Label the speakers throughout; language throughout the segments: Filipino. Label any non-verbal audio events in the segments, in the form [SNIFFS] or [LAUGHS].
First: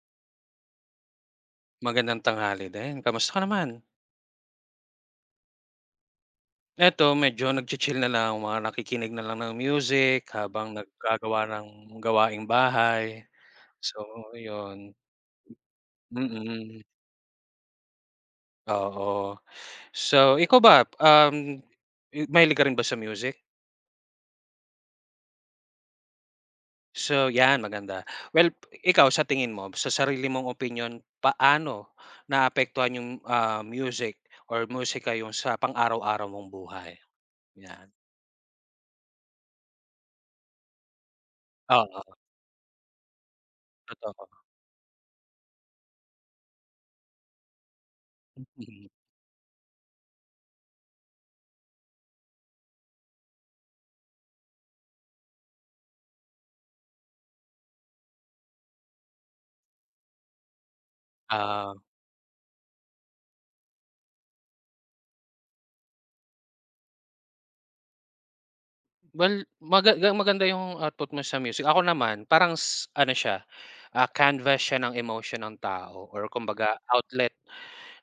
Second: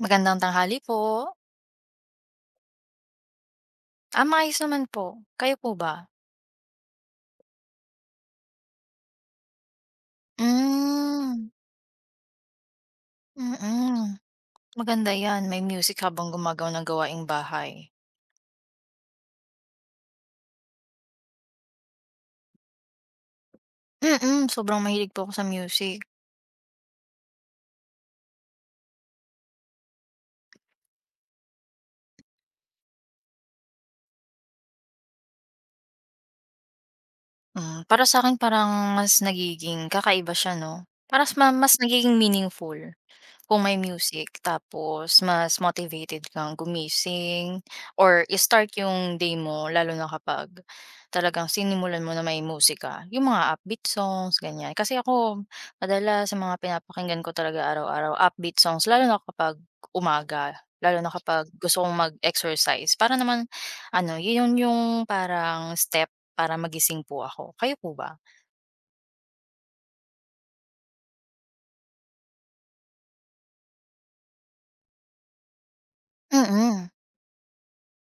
Speaker 1: Magandang tanghali po.
Speaker 2: Magandang tanghali din, kamusta ka naman?
Speaker 1: Ah, maayos naman po, kayo po ba?
Speaker 2: Eto, medyo nagchi-chill na lang mga nakikinig na lang ng music, habang
Speaker 1: Hmm.
Speaker 2: nagagawa ng gawaing bahay. So
Speaker 1: Mm,
Speaker 2: yun.
Speaker 1: maganda yan, may music habang gumagawa
Speaker 2: Mm.
Speaker 1: ng gawaing bahay.
Speaker 2: Oo, so, ikaw ba, uhm, m mahilig ka rin ba sa music?
Speaker 1: Mm, sobrang mahilig po ako sa music.
Speaker 2: So, yan maganda, well, ikaw sa tingin mo, sa sarili mong opinyon paano naapektuhan yung, ah, music or musika yung sa pang araw-araw mong buhay?
Speaker 1: Hmm,
Speaker 2: 'Yan.
Speaker 1: para sakin parang mas nagiging kakaiba siya, 'no. Parang ma mas nagiging
Speaker 2: Oo.
Speaker 1: meaningful, kung may
Speaker 2: Totoo.
Speaker 1: music, tapos mas motivated kang gumising or start yung day mo, lalo na kapag talagang sinimulan mo na may musika, yung mga upbeat songs, ganyan. Kasi ako madalas sa mga pinapakinggan ko talaga araw-araw upbeat songs, lalo na kapag umaga, lalo na kapag
Speaker 2: Ah.
Speaker 1: gusto kong mag exercise, para naman ano, yun yung parang step para magising po ako, kayo po ba?
Speaker 2: Well, maga ga maganda 'yung output mo sa music. Ako naman parang s ano siya, ah, canvas siya ng emotion ng tao or kumbaga
Speaker 1: Mm.
Speaker 2: outlet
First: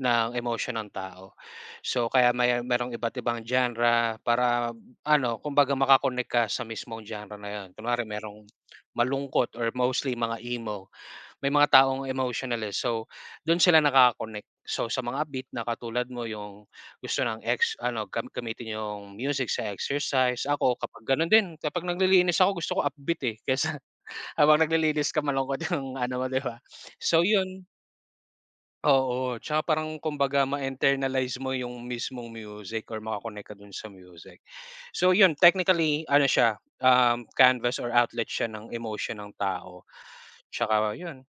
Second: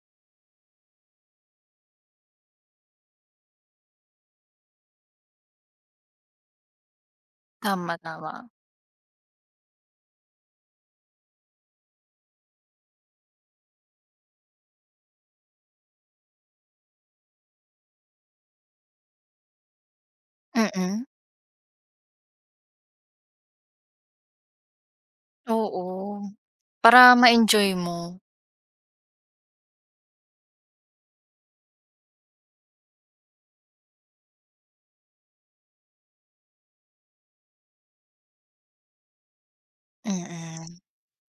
Speaker 2: ng emosyon ng tao. So, kaya may mayron iba't ibang genre para ano, kumbaga maka-connect ka sa mismong genre na yun.
Speaker 1: Tama,
Speaker 2: Kunwari merong
Speaker 1: tama.
Speaker 2: malungkot or mostly mga emo. May mga taong emotional, eh, so do'n sila nakaka-connect. So, sa mga upbeat na katulad mo 'yung gusto ng ex ano, gam gamitin 'yung music sa exercise. Ako kapag
Speaker 1: Mm.
Speaker 2: gano'n din, kapag naglilinis ako gusto ko upbeat, eh, kaysa [CHUCKLES] habang naglilinis ka malungkot 'yung ano
Speaker 1: Oo.
Speaker 2: mo, 'di ba? [SNIFFS]
Speaker 1: Para,
Speaker 2: So yun
Speaker 1: ma-enjoy mo.
Speaker 2: Oo, 'tsaka parang kumbaga ma internalize mo 'yung mismong music or maka-connect ka do'n sa music. [GASPS] So, yun technically ano siya, um, canvas or outlet siya ng emotion ng tao. [GASPS]
Speaker 1: Mm.
Speaker 2: Tsaka 'yun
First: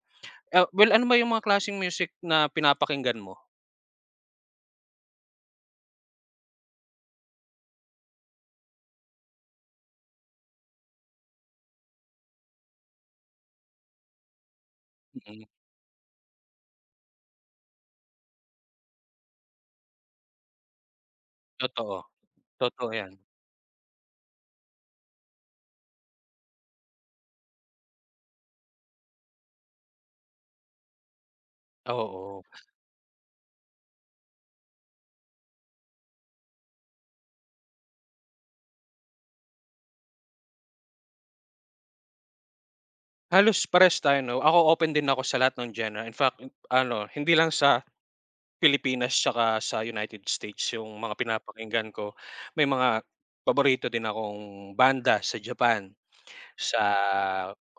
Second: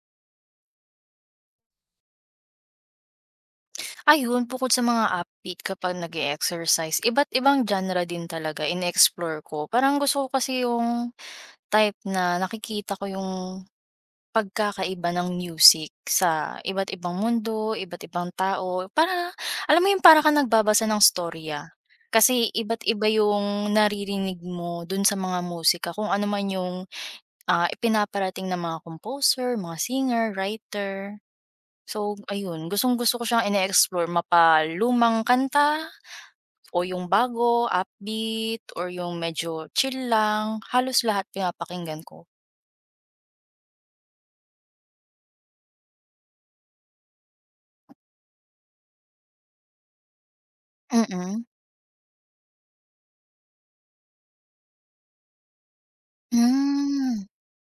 Speaker 2: ah, well ano ba 'yung mga klaseng music na pinapakinggan mo?
Speaker 1: [GASPS] Ayun, bukod sa mga upbeat kapag nag-e-exercise, iba't ibang genre din talaga ine-explore ko. Parang gusto ko kasi 'yung type na nakikita ko 'yung pagkakaiba ng
Speaker 2: Mm.
Speaker 1: music sa iba't ibang mundo, iba't ibang tao, para alam mo yun, para ka nagbabasa ng istorya.
Speaker 2: Totoo.
Speaker 1: Kasi iba't
Speaker 2: Totoo
Speaker 1: iba
Speaker 2: yan.
Speaker 1: 'yung naririnig mo do'n sa mga musika kung anoman 'yung, ah, ipinaparating ng mga composer, mga singer, writer. So,
Speaker 2: Oo. [GASPS]
Speaker 1: ayun, gustong-gusto ko siyang ine-explore, mapa-lumang kanta o 'yung bago, upbeat or 'yung medyo chill lang, halos lahat pinapakinggan ko.
Speaker 2: Halos parehas tayo, 'no? Ako, open din ako sa lahat ng genre. In fact, ano, hindi lang sa Pilipinas tsaka sa United States yung mga
Speaker 1: Mhm.
Speaker 2: pinapakinggan ko. May mga paborito din akong banda sa Japan, sa,
Speaker 1: Hmm.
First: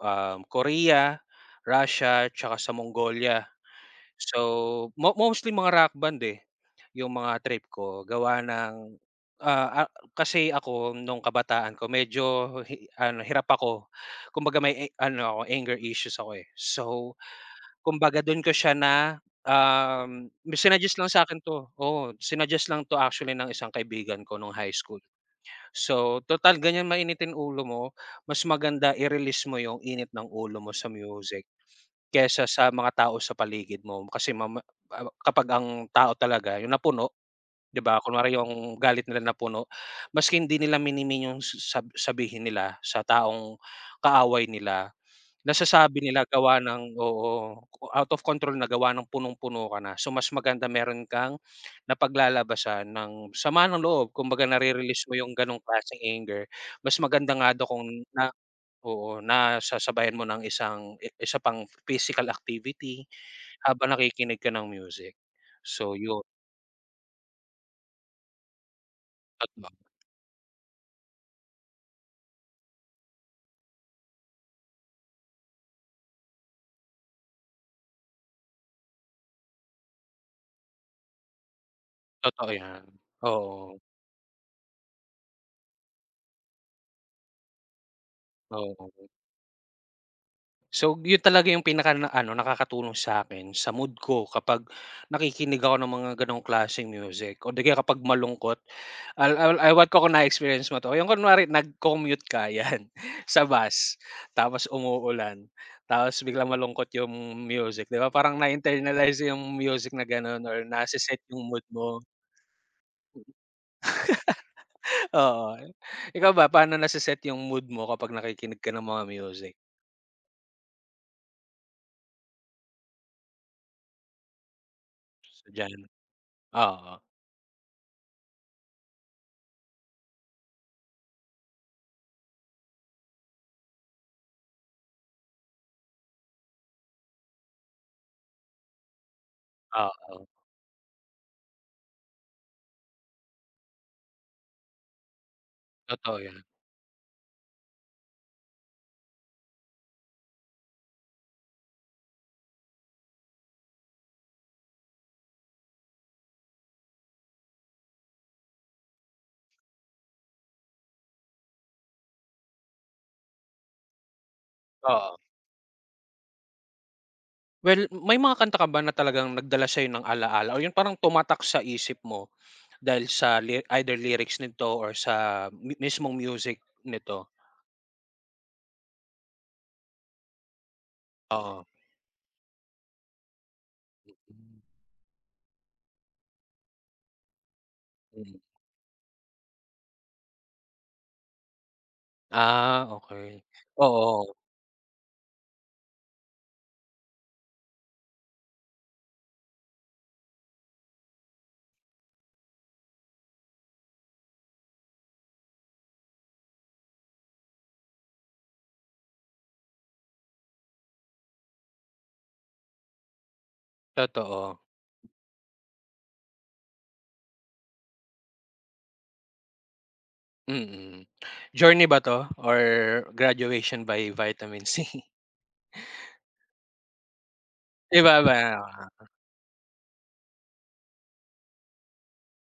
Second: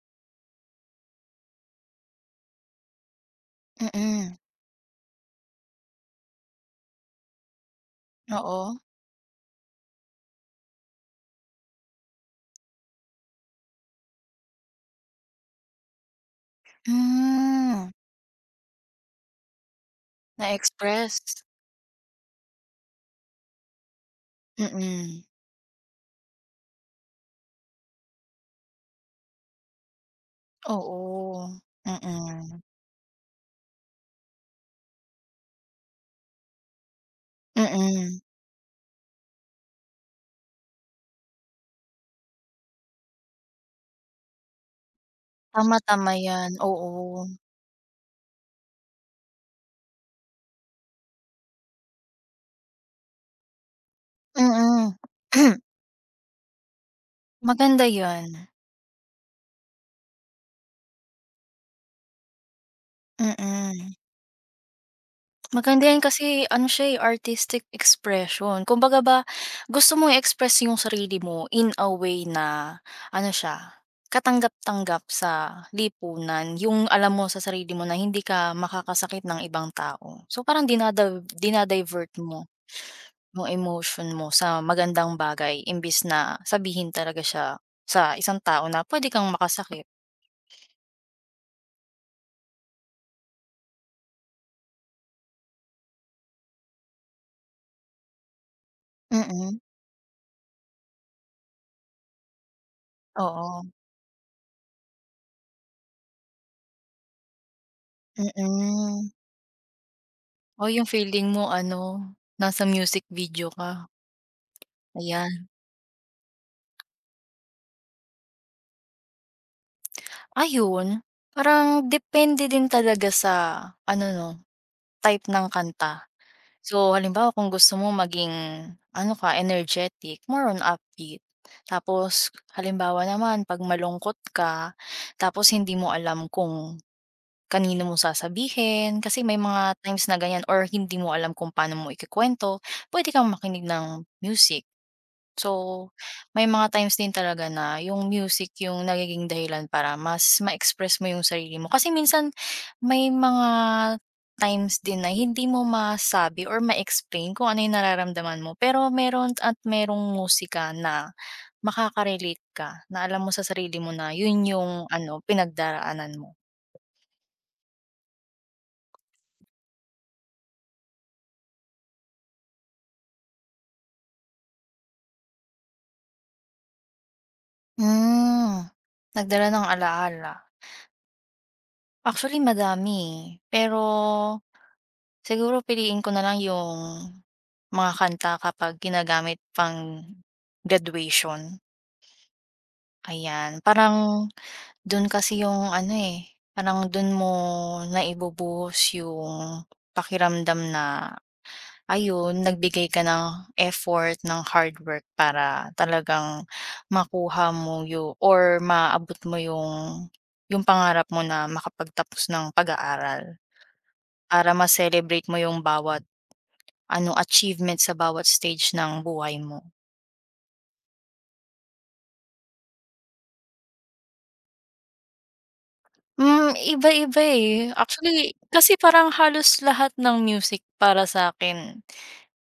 Speaker 2: um, Korea, Russia, tsaka sa Mongolia.
Speaker 1: Mhm.
Speaker 2: So, mo mostly mga rock band, eh, yung mga trip ko gawa
Speaker 1: Oo.
Speaker 2: ng, ah ah, kasi ako nung kabataan ko, medyo hi ano hirap ako. Kumbaga, may, eh, ano ako, anger issues ako, eh. So,
Speaker 1: Hmm.
Speaker 2: kumbaga, dun ko siya na um, may sinaggest lang sa'kin
Speaker 1: Na-express.
Speaker 2: 'to, oo, sinaggest lang 'to actually ng isang kaibigan ko nung high school.
Speaker 1: Mhm.
Speaker 2: So, tutal ganyan, mainitin ulo mo, mas maganda i-release mo yung init ng ulo mo sa music
Speaker 1: Oo,
Speaker 2: kesa
Speaker 1: mhm.
Speaker 2: sa mga tao sa paligid mo. Kasi mama a a kapag ang tao talaga yung napuno, 'di ba?
Speaker 1: Mhm.
Speaker 2: Kunwari yung galit nila napuno, mas hindi nila mini-mean yung sab sabihin nila sa taong kaaway nila,
Speaker 1: Tama,
Speaker 2: nasasabi
Speaker 1: tama
Speaker 2: nila
Speaker 1: yan,
Speaker 2: gawa ng,
Speaker 1: oo.
Speaker 2: oo, out of control na gawa ng punong-puno ka na. So, mas maganda meron kang, napaglalabasan ng sama ng loob. Kumbaga,
Speaker 1: Mhm.
Speaker 2: nare-release mo yung ganong
Speaker 1: [CLEARS THROAT]
Speaker 2: klaseng anger. Mas maganda nga daw kung
Speaker 1: Maganda
Speaker 2: na na,
Speaker 1: 'yan.
Speaker 2: oo, nasasabayan mo ng isang isa pang physical activity, habang
Speaker 1: Mhm.
Speaker 2: nakikinig ka ng music.
Speaker 1: Maganda
Speaker 2: So,
Speaker 1: yan,
Speaker 2: yun.
Speaker 1: kasi ano siya, eh, aristic expression. Kumbaga, ba
Speaker 2: At ba
Speaker 1: gusto mo i-express yung sarili mo in a way na ano siya katanggap-tanggap sa lipunan, yung alam mo sa sarili mo na hindi ka makakasakit ng ibang tao. So, parang dinadav dina-divert mo
Speaker 2: Totoo yan,
Speaker 1: mo
Speaker 2: oo.
Speaker 1: emotion mo sa magandang bagay imbis na sabihin talaga siya sa isang tao na pwede
Speaker 2: Oo.
Speaker 1: kang makasakit.
Speaker 2: So, yun talaga yung pinaka ano nakakatulong sa'kin sa mood ko. Kapag nakikinig ako ng mga ganong klaseng music. O 'di kaya kapag malungkot al al
Speaker 1: Mm.
Speaker 2: ewan ko kung na experience mo 'to, yung kunwari nag-commute ka, yan sa
Speaker 1: Oo.
Speaker 2: bus tapos, umuulan. Tapos biglang malungkot yung music, 'di ba? Parang
Speaker 1: Mm.
Speaker 2: na-internalize yung music na gano'n or
Speaker 1: Oh, yung
Speaker 2: na-seset
Speaker 1: feeling
Speaker 2: yung
Speaker 1: mo.
Speaker 2: mood mo.
Speaker 1: Ano, nasa music video ka.
Speaker 2: [LAUGHS]
Speaker 1: Ayan.
Speaker 2: Oo, ikaw ba? Paano nase-set yung mood mo kapag nakikinig ka ng mga music?
Speaker 1: Ayun, parang depende din talaga sa ano ‘no, type ng
Speaker 2: Gen
Speaker 1: kanta.
Speaker 2: ah,
Speaker 1: So
Speaker 2: oo.
Speaker 1: halimbawa, kung gusto mo maging ano ka, energetic more on upbeat. Tapos halimbawa naman ‘pag malungkot ka tapos hindi mo alam kung kanino mo sasabihin, kasi may mga times na
Speaker 2: Oo.
Speaker 1: ganiyan or hindi mo alam kung pano mo iku-kuwento, puwede kang makinig ng music. So, [GASPS]
Speaker 2: Totoo ‘yon.
Speaker 1: may mga times din talaga na yung music yung nagiging dahilan para mas ma-express mo yung sarili mo. Kasi minsan, may mga times din na hindi mo masabi or ma-explain kung ano yung nararamdaman mo pero meron at merong musika na makaka-relate ka na alam mo sa sarili mo na yun yung
Speaker 2: Oo.
Speaker 1: ano, pinagdaraanan mo.
Speaker 2: Well, may mga kanta ka ba na talagang nagdala sayo ng alaala o yung parang tumatak sa isip mo? [GASPS] Dahil sa ly either lyrics nito or sa mi mismong music nito?
Speaker 1: Hmm, nagdala ng alaala.
Speaker 2: Oo.
Speaker 1: Actually madami, eh. Pero,
Speaker 2: Mm.
Speaker 1: siguro piliin ko na lang yung mga kanta
Speaker 2: Mm.
Speaker 1: kapag ginagamit pang-graduation.
Speaker 2: Ah, okey,
Speaker 1: Ayan, parang
Speaker 2: oo.
Speaker 1: do'n kasi 'yung ano, eh, parang do'n mo na ibubuhos yung pakiramdam na, ayun, nagbigay ka ng effort ng hard work, para talagang makuha mo yu or maabot mo 'yung, 'yung pangarap mo na makapagtapos ng pag-aaral. Para
Speaker 2: Totoo.
Speaker 1: ma-celebrate mo yung bawat ano, achievement sa bawat stage ng buhay mo.
Speaker 2: Mm. Journey ba 'to or Graduation by Vitamin C?
Speaker 1: Hmm, iba-iba eh,
Speaker 2: Iba ba,
Speaker 1: actually,
Speaker 2: eh.
Speaker 1: kasi
Speaker 2: Oo.
Speaker 1: parang halos lahat ng music para sa'kin,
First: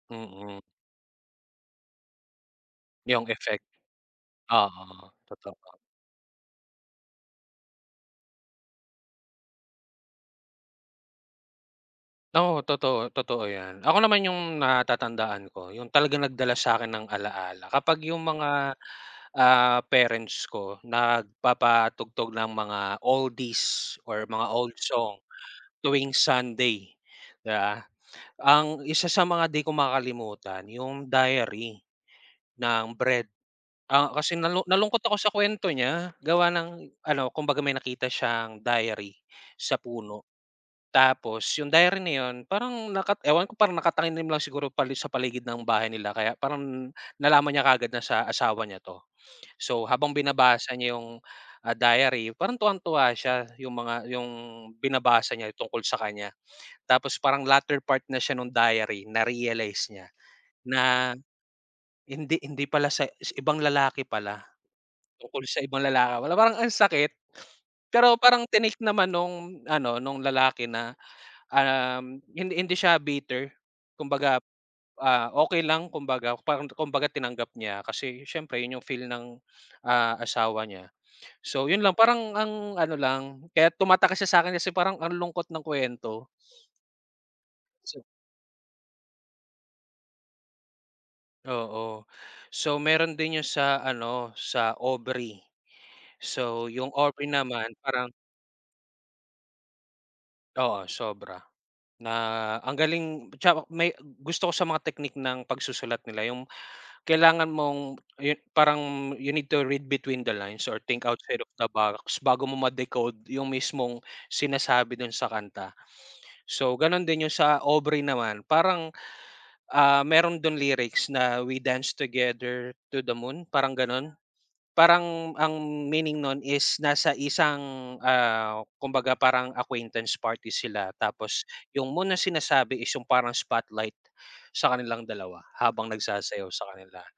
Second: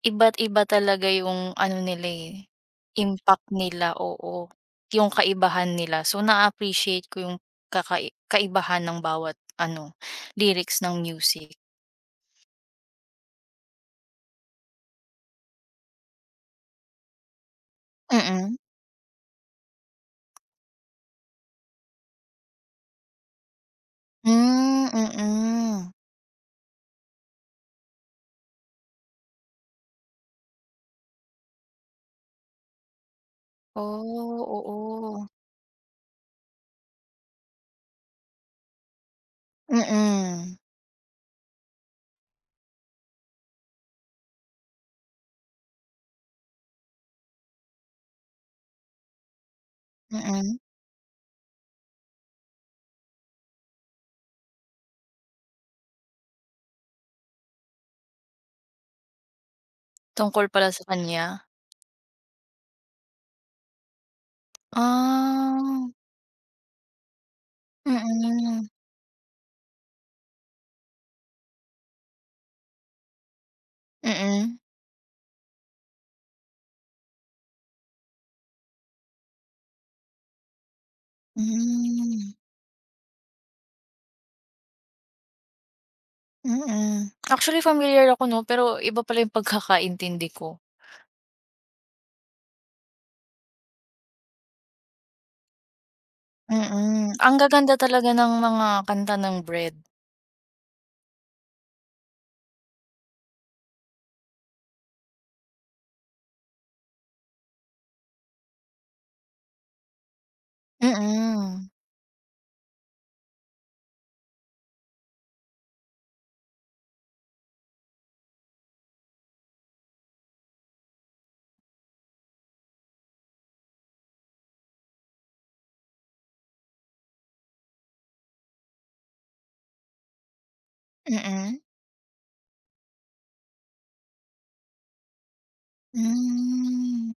Speaker 1: iba't
Speaker 2: Mm.
Speaker 1: iba talaga 'yung ano nila eh,
Speaker 2: Yung
Speaker 1: impact
Speaker 2: effect.
Speaker 1: nila oo.
Speaker 2: Oo,
Speaker 1: 'Yung kaibahan
Speaker 2: totoo.
Speaker 1: nila, so na appreciate ko 'yung kakai kaibahan ng bawat ano [GASPS] lyrics ng music.
Speaker 2: Oo, totoo, totoo 'yan. Ako naman yung natatandaan ko 'yung talagang nagdala sa akin ng alaala kapag 'yung
Speaker 1: Mm.
Speaker 2: mga, ah, parents ko nagpapatugtog ng mga oldies or mga old
Speaker 1: Hmm,
Speaker 2: song
Speaker 1: mm.
Speaker 2: tuwing Sunday, 'di ba? Ang isa sa mga 'di ko makakalimutan 'yong Diary ng Bread. Ah, kasi
Speaker 1: Oh,
Speaker 2: nalu nalungkot ako
Speaker 1: oo.
Speaker 2: sa kuwento niya, gawa ng ano, kumbaga may nakita siyang diary sa puno,
Speaker 1: Mm.
Speaker 2: tapos yung diary na yun parang nakat ewan ko parang nakatanim na lang siguro pali sa paligid ng bahay nila kaya parang nalaman niya kaagad na sa asawa niya 'to. [SNIFFS] So, habang
Speaker 1: Mm.
Speaker 2: binabasa niya 'yong, ah, diary parang tuwang-tuwa siya 'yung mga yung binabasa niya tungkol sa kanya. Tapos parang latter part na siya no'ng diary, na-realize niya
Speaker 1: Tungkol pala sa
Speaker 2: na
Speaker 1: kanya?
Speaker 2: hindi hindi pala sa ibang lalaki pala, tungkol sa ibang
Speaker 1: Ah.
Speaker 2: lalaki pala. Parang ang sakit, [SNIFFS] pero, parang
Speaker 1: Mm.
Speaker 2: tinake naman nung ano, nung lalaki na, um, hindi hindi siya bitter kumbaga,
Speaker 1: Mm.
Speaker 2: ah, okey lang kumbaga, parang kumbaga tinanggap niya kasi siyempre 'yon 'yong feel ng, [SNIFFS] ah, asawa niya. So, yun lang
Speaker 1: Hmm
Speaker 2: parang ang ano lang kaya tumatakak siya sa akin kasi parang ang lungkot ng kuwento.
Speaker 1: Mm, actually
Speaker 2: [SNIFFS] So.
Speaker 1: pamilyar ako 'no, pero iba pala yung [CHUCKLES] pagkakaintindi ko.
Speaker 2: Oo. So, meron din 'yung sa ano sa Aubrey. So 'yung
Speaker 1: Mm.
Speaker 2: Aubrey
Speaker 1: Ang
Speaker 2: naman
Speaker 1: gaganda talaga
Speaker 2: parang
Speaker 1: ng mga kanta ng Bread.
Speaker 2: oo, sobra. Na ang galing, tsaka may gusto ko sa mga technique ng pagsusulat nila 'yung kailangan mong ayon parang you need to read between the lines or think outside of the
Speaker 1: Mm.
Speaker 2: box bago mo ma-decode 'yung mismong sinasabi do'n sa kanta. So, ganon din 'yung sa Aubrey naman parang, ah, meron do'n lyrics na, "We dance together to the moon," parang gano'n. Parang ang meaning no'n is nasa isang, ah, kumbaga parang acquaintance party sila, tapos
Speaker 1: Mm.
Speaker 2: 'yung moon na sinasabi is 'yung parang spotlight sa kanilang dalawa habang nagsasayaw sa kanila.
Speaker 1: Hmm.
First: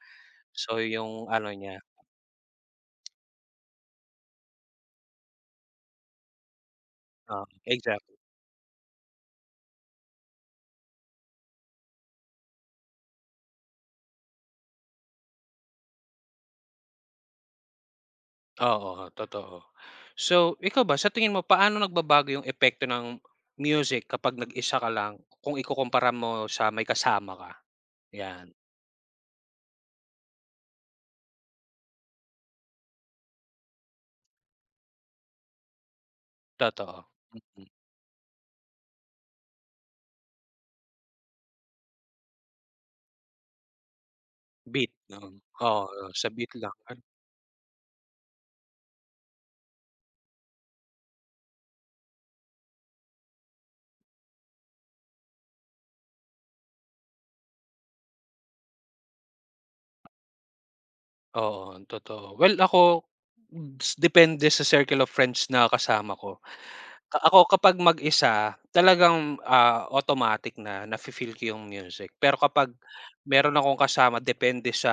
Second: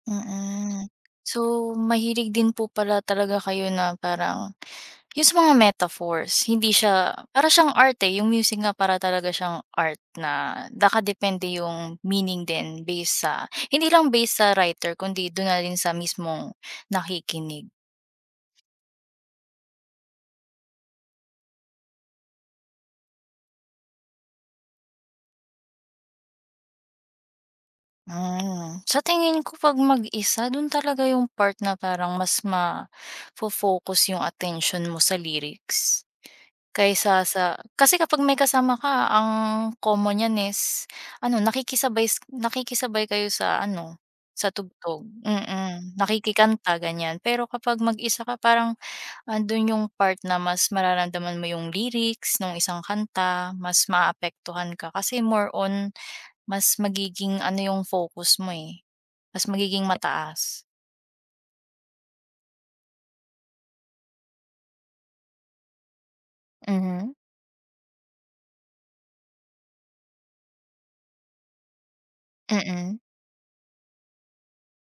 Speaker 2: So
Speaker 1: Mm.
Speaker 2: 'yung ano
Speaker 1: So,
Speaker 2: niya.
Speaker 1: mahilig din po pala talaga kayo na parang 'yung sa mga metaphors hindi siya
Speaker 2: Oh,
Speaker 1: para siyang art
Speaker 2: exactly.
Speaker 1: eh. 'Yung music nga para talaga siyang art na nakadepende 'yung meaning din base sa hindi lang base sa writer kundi do'n na rin sa mismong nakikinig.
Speaker 2: Oo, totoo. So, ikaw ba sa tingin mo paano nagbabago 'yung epekto ng music kapag nag-isa ka lang kung ikukumpara mo sa may kasama ka? 'Yan.
Speaker 1: Mm. Sa tingin ko, 'pag mag-isa, do'n talaga 'yung part na parang mas mafo-focus 'yung atensyon mo sa lyrics.
Speaker 2: Totoo.
Speaker 1: Kaysa sa kasi kapag may kasama ka, ang common niyan is ano, nakikisabay s nakikisabay kayo sa ano sa
Speaker 2: Beat
Speaker 1: tugtog.
Speaker 2: 'no.
Speaker 1: Mm,
Speaker 2: Oo, sa beat lang.
Speaker 1: nakikikanta ganyan. Pero kapag mag-isa ka parang ando'n 'yung part na mas mararamdaman mo 'yung lyrics 'nung isang kanta. Mas maapektuhan ka kasi more on mas magiging ano 'yung focus mo eh, mas magiging mataas.
Speaker 2: Oo, totoo. Well, ako, [HICCUPS] depende sa circle of friends na kasama ko.
Speaker 1: Mhm.
Speaker 2: Ako kapag mag-isa, talagang, ah, automatic na nafe-feel ko yung music. Pero kapag
Speaker 1: Mm.
Speaker 2: meron akong kasama depende sa,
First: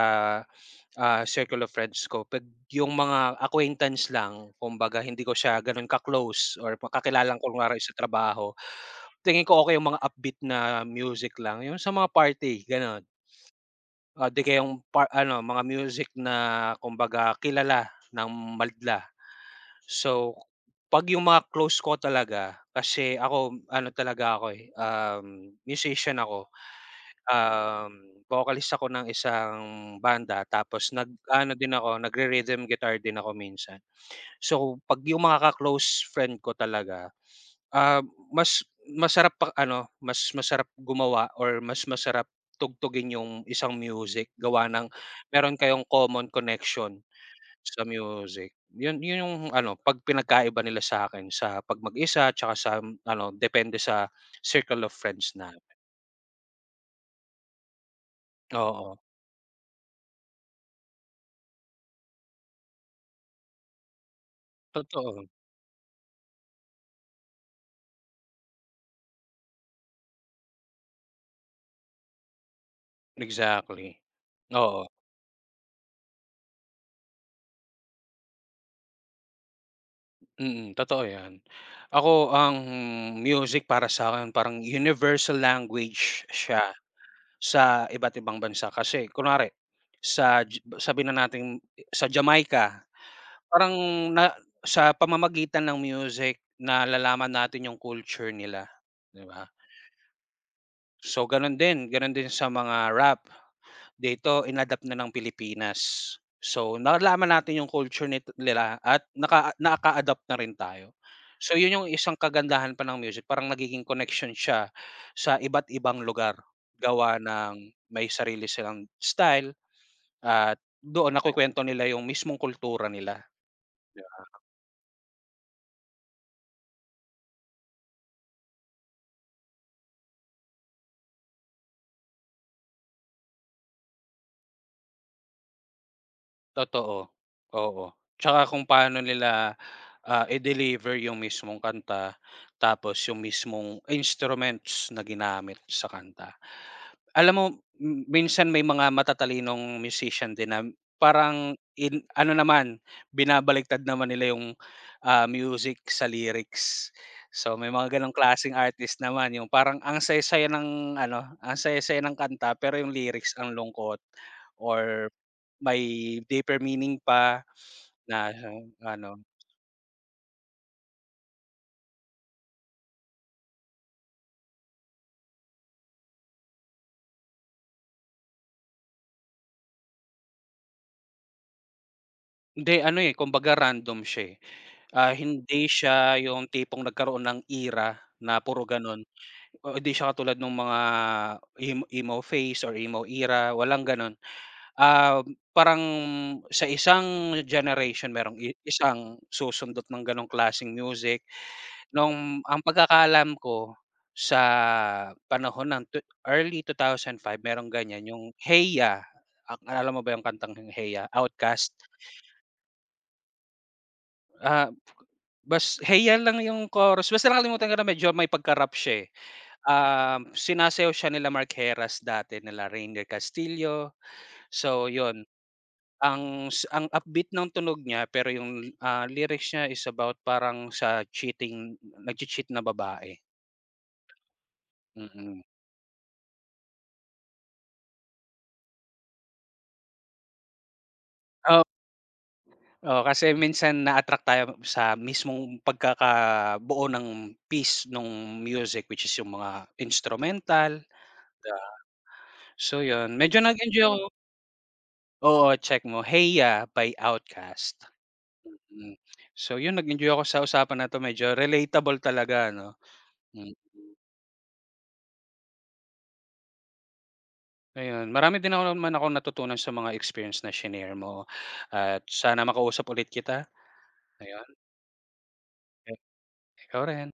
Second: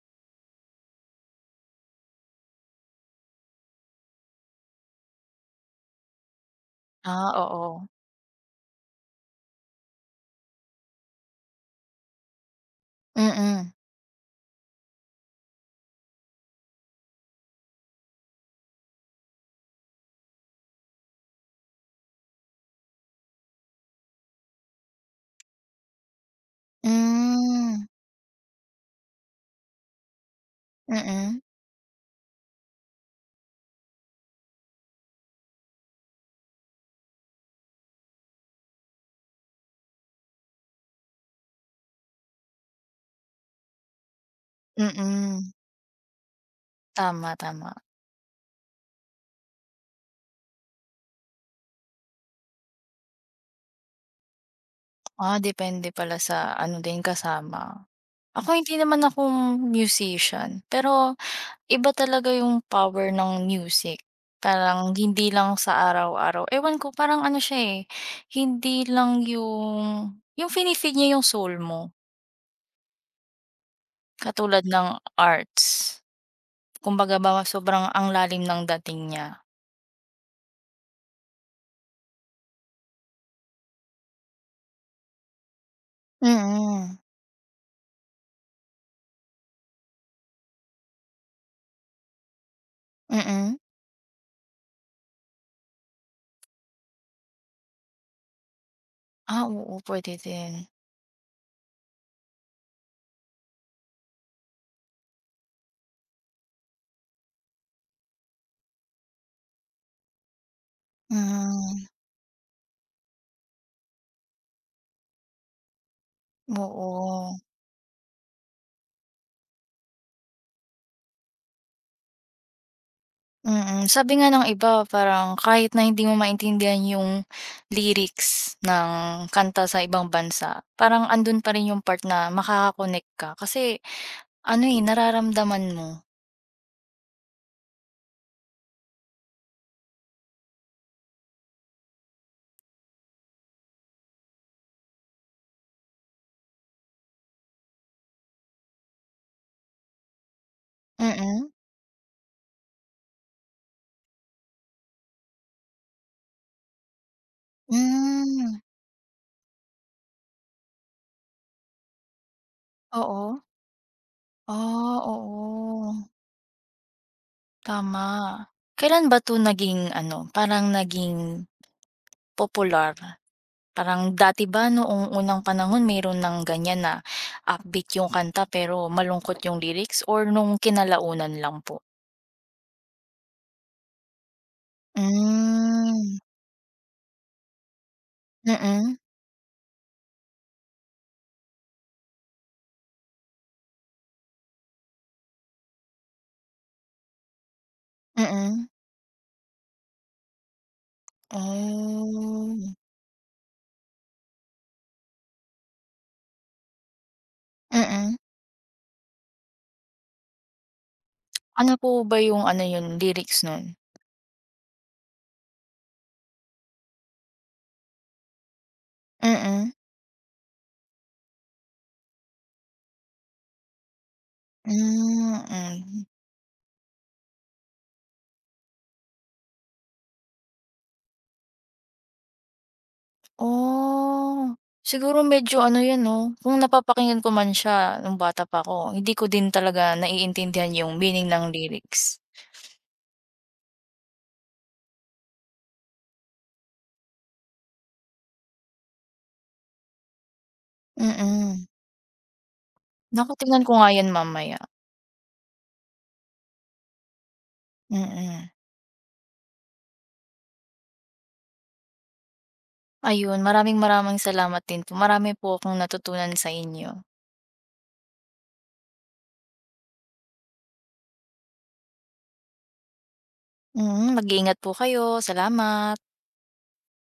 Speaker 2: ah, circle of friends ko, pag yung mga acquaintance lang, kumbaga hindi ko siya ganon ka-close or
Speaker 1: Ah,
Speaker 2: kakilala lang kunyari
Speaker 1: oo.
Speaker 2: sa trabaho, tingin ko okey yung mga upbeat na music lang. Yun sa mga party ganon,
Speaker 1: Mm.
Speaker 2: ah, 'di kayong ano mga music na kumbaga kilala ng madla. So, pag yung mga close ko talaga kasi ako ano talaga ako eh, um, musician ako,
Speaker 1: Hmm.
Speaker 2: um, vocalist ako ng isang banda, tapos nag
Speaker 1: Mm.
Speaker 2: ano din ako nagre-rhythm guitar din ako minsan. So, pag yung mga ka-close friend ko talaga, ah, mas masarap pa ano, mas masarap gumawa, or mas masarap tugtugin yung isang music gawa ng
Speaker 1: Mm.
Speaker 2: meron kayong common connection
Speaker 1: Tama, tama.
Speaker 2: sa music yun yun yung ano pag pinagkaiba nila sakin sa pag mag-isa tsaka sa ano depende sa circle of friends
Speaker 1: Ah,
Speaker 2: natin.
Speaker 1: depende pala sa ano din kasama. Ako hindi
Speaker 2: Oo.
Speaker 1: naman ako musician pero iba talaga yung power ng music, parang
Speaker 2: Totoo.
Speaker 1: hindi lang sa araw-araw ewan ko, parang ano siya eh, hindi lang yung yung fini-feed nya yung soul mo.
Speaker 2: Exactly,
Speaker 1: Katulad
Speaker 2: oo.
Speaker 1: ng arts, kumbaga ba sobrang ang lalim ng dating niya.
Speaker 2: Mm, totoo yan. Ako ang music para sa'kin parang, universal language siya
Speaker 1: Mm.
Speaker 2: sa iba't ibang bansa, kasi kunwari sa Ji sabihin na natin, sa Jamaica
Speaker 1: Mm.
Speaker 2: parang na sa pamamagitan ng music nalalaman natin yung culture nila. Di
Speaker 1: Ah,
Speaker 2: ba?
Speaker 1: oo pwede din.
Speaker 2: So, ganun din, gano'n din sa mga rap, dito in-adapt na ng Pilipinas. So, nalaman natin yung culture ni nila at nakaa nakaadapt na rin tayo. So, yun yung
Speaker 1: Hmm.
Speaker 2: isang kagandahan pa ng music parang nagiging connection siya, sa iba't ibang lugar, gawa
Speaker 1: Oo.
Speaker 2: ng may sarili silang style at doon nakwekwento nila yung mismong kultura nila,
Speaker 1: Mm,
Speaker 2: di
Speaker 1: sabi nga
Speaker 2: ba?
Speaker 1: ng iba, parang kahit na hindi mo maintindihan yung lyrics ng kanta sa ibang bansa, parang andun pa rin yung part na makaka-connect ka, kasi ano, eh, nararamdaman mo.
Speaker 2: Totoo, oo, tsaka kung paano nila, ah, i-deliver yung mismong kanta, tapos yung mismong instruments na ginamit sa kanta. Alam mo, m minsan may mga matatalinong musician din na
Speaker 1: Mm.
Speaker 2: parang in ano naman binabaliktad naman nila yung, ah, music sa lyrics. So, may mga ganong klaseng
Speaker 1: Hmm.
Speaker 2: artist naman, yung parang ang saya saya ng ano ang saya saya ng kanta, pero yung lyrics
Speaker 1: Oo.
Speaker 2: ang lungkot
Speaker 1: Ah,
Speaker 2: or
Speaker 1: oo.
Speaker 2: may deeper meaning pa na
Speaker 1: Tama, kailan ba
Speaker 2: ano.
Speaker 1: to naging ano, parang naging popular, parang dati ba noong unang panahon meron ng ganyan na upbeat yung kanta, pero malungkot yung lyrics or nung kinalaunan lang po?
Speaker 2: Hindi ano, eh, kumbaga random siya, eh. Ah, hindi
Speaker 1: Hmm.
Speaker 2: siya yung tipong nagkaroon ng era na puro
Speaker 1: Mm.
Speaker 2: ganon, ah hindi siya katulad nung mga em emo face or emo era, walang ganon. Um, parang sa isang generation merong i
Speaker 1: Mm.
Speaker 2: isang susundot ng ganong klaseng music, nung ang
Speaker 1: Hmm.
Speaker 2: pagkakaalam ko sa, panahon ng twe early 2005 mayron ganyan,
Speaker 1: Mm.
Speaker 2: yung "Hey Ya!" Ak naalala mo ba yung kantang "Hey Ya" OutKast?
Speaker 1: Ano po ba yung ano yun, lyrics nun?
Speaker 2: Ah, bas “Hey, ya!” lang yung chorus. Basta nakalimutan ko na medyo may pagka-rap siya, eh.
Speaker 1: Mm.
Speaker 2: Um, sinasayaw siya nila Mark Herras dati, nila Ranier Castillo, so ‘yon.
Speaker 1: Hmm, mhm.
Speaker 2: Ang s ang upbeat ng tunog niya, pero yung, ah, lyrics niya is about parang sa cheating nag-chea-cheat na babae.
Speaker 1: Oh. Siguro
Speaker 2: Mm.
Speaker 1: medyo ano ‘yon 'no, kung napapakinggan ko man siya nung bata pa ako, hindi ko din talaga naiintindihan yung meaning ng
Speaker 2: Ah
Speaker 1: lyrics.
Speaker 2: Oo kasi minsan na-attract tayo sa mismong pagkakabuo ng piece nung music, which is yung mga instrumental, 'di ba.
Speaker 1: Mm.
Speaker 2: So yun,
Speaker 1: Naku,
Speaker 2: medyo
Speaker 1: tignan ko
Speaker 2: nag-enjoy
Speaker 1: nga
Speaker 2: ako
Speaker 1: ‘yan mamaya.
Speaker 2: Oo check mo, Hey Ya! by OutKast.
Speaker 1: Mm.
Speaker 2: Mm, so yun nag-enjoy ako sa usapan na 'to. Medyo relatable talaga ano,
Speaker 1: Ayun,
Speaker 2: mm.
Speaker 1: maraming-maraming salamat din po. Marami po akong natutunan sa inyo.
Speaker 2: Ayun, marami din nam namanan ako natutunan sa mga experience na shinare mo. [GASPS] At sana makausap ulit kita.
Speaker 1: Mhm.
Speaker 2: Ayon.
Speaker 1: Mag-ingat po kayo,
Speaker 2: E
Speaker 1: salamat.
Speaker 2: ikaw rin.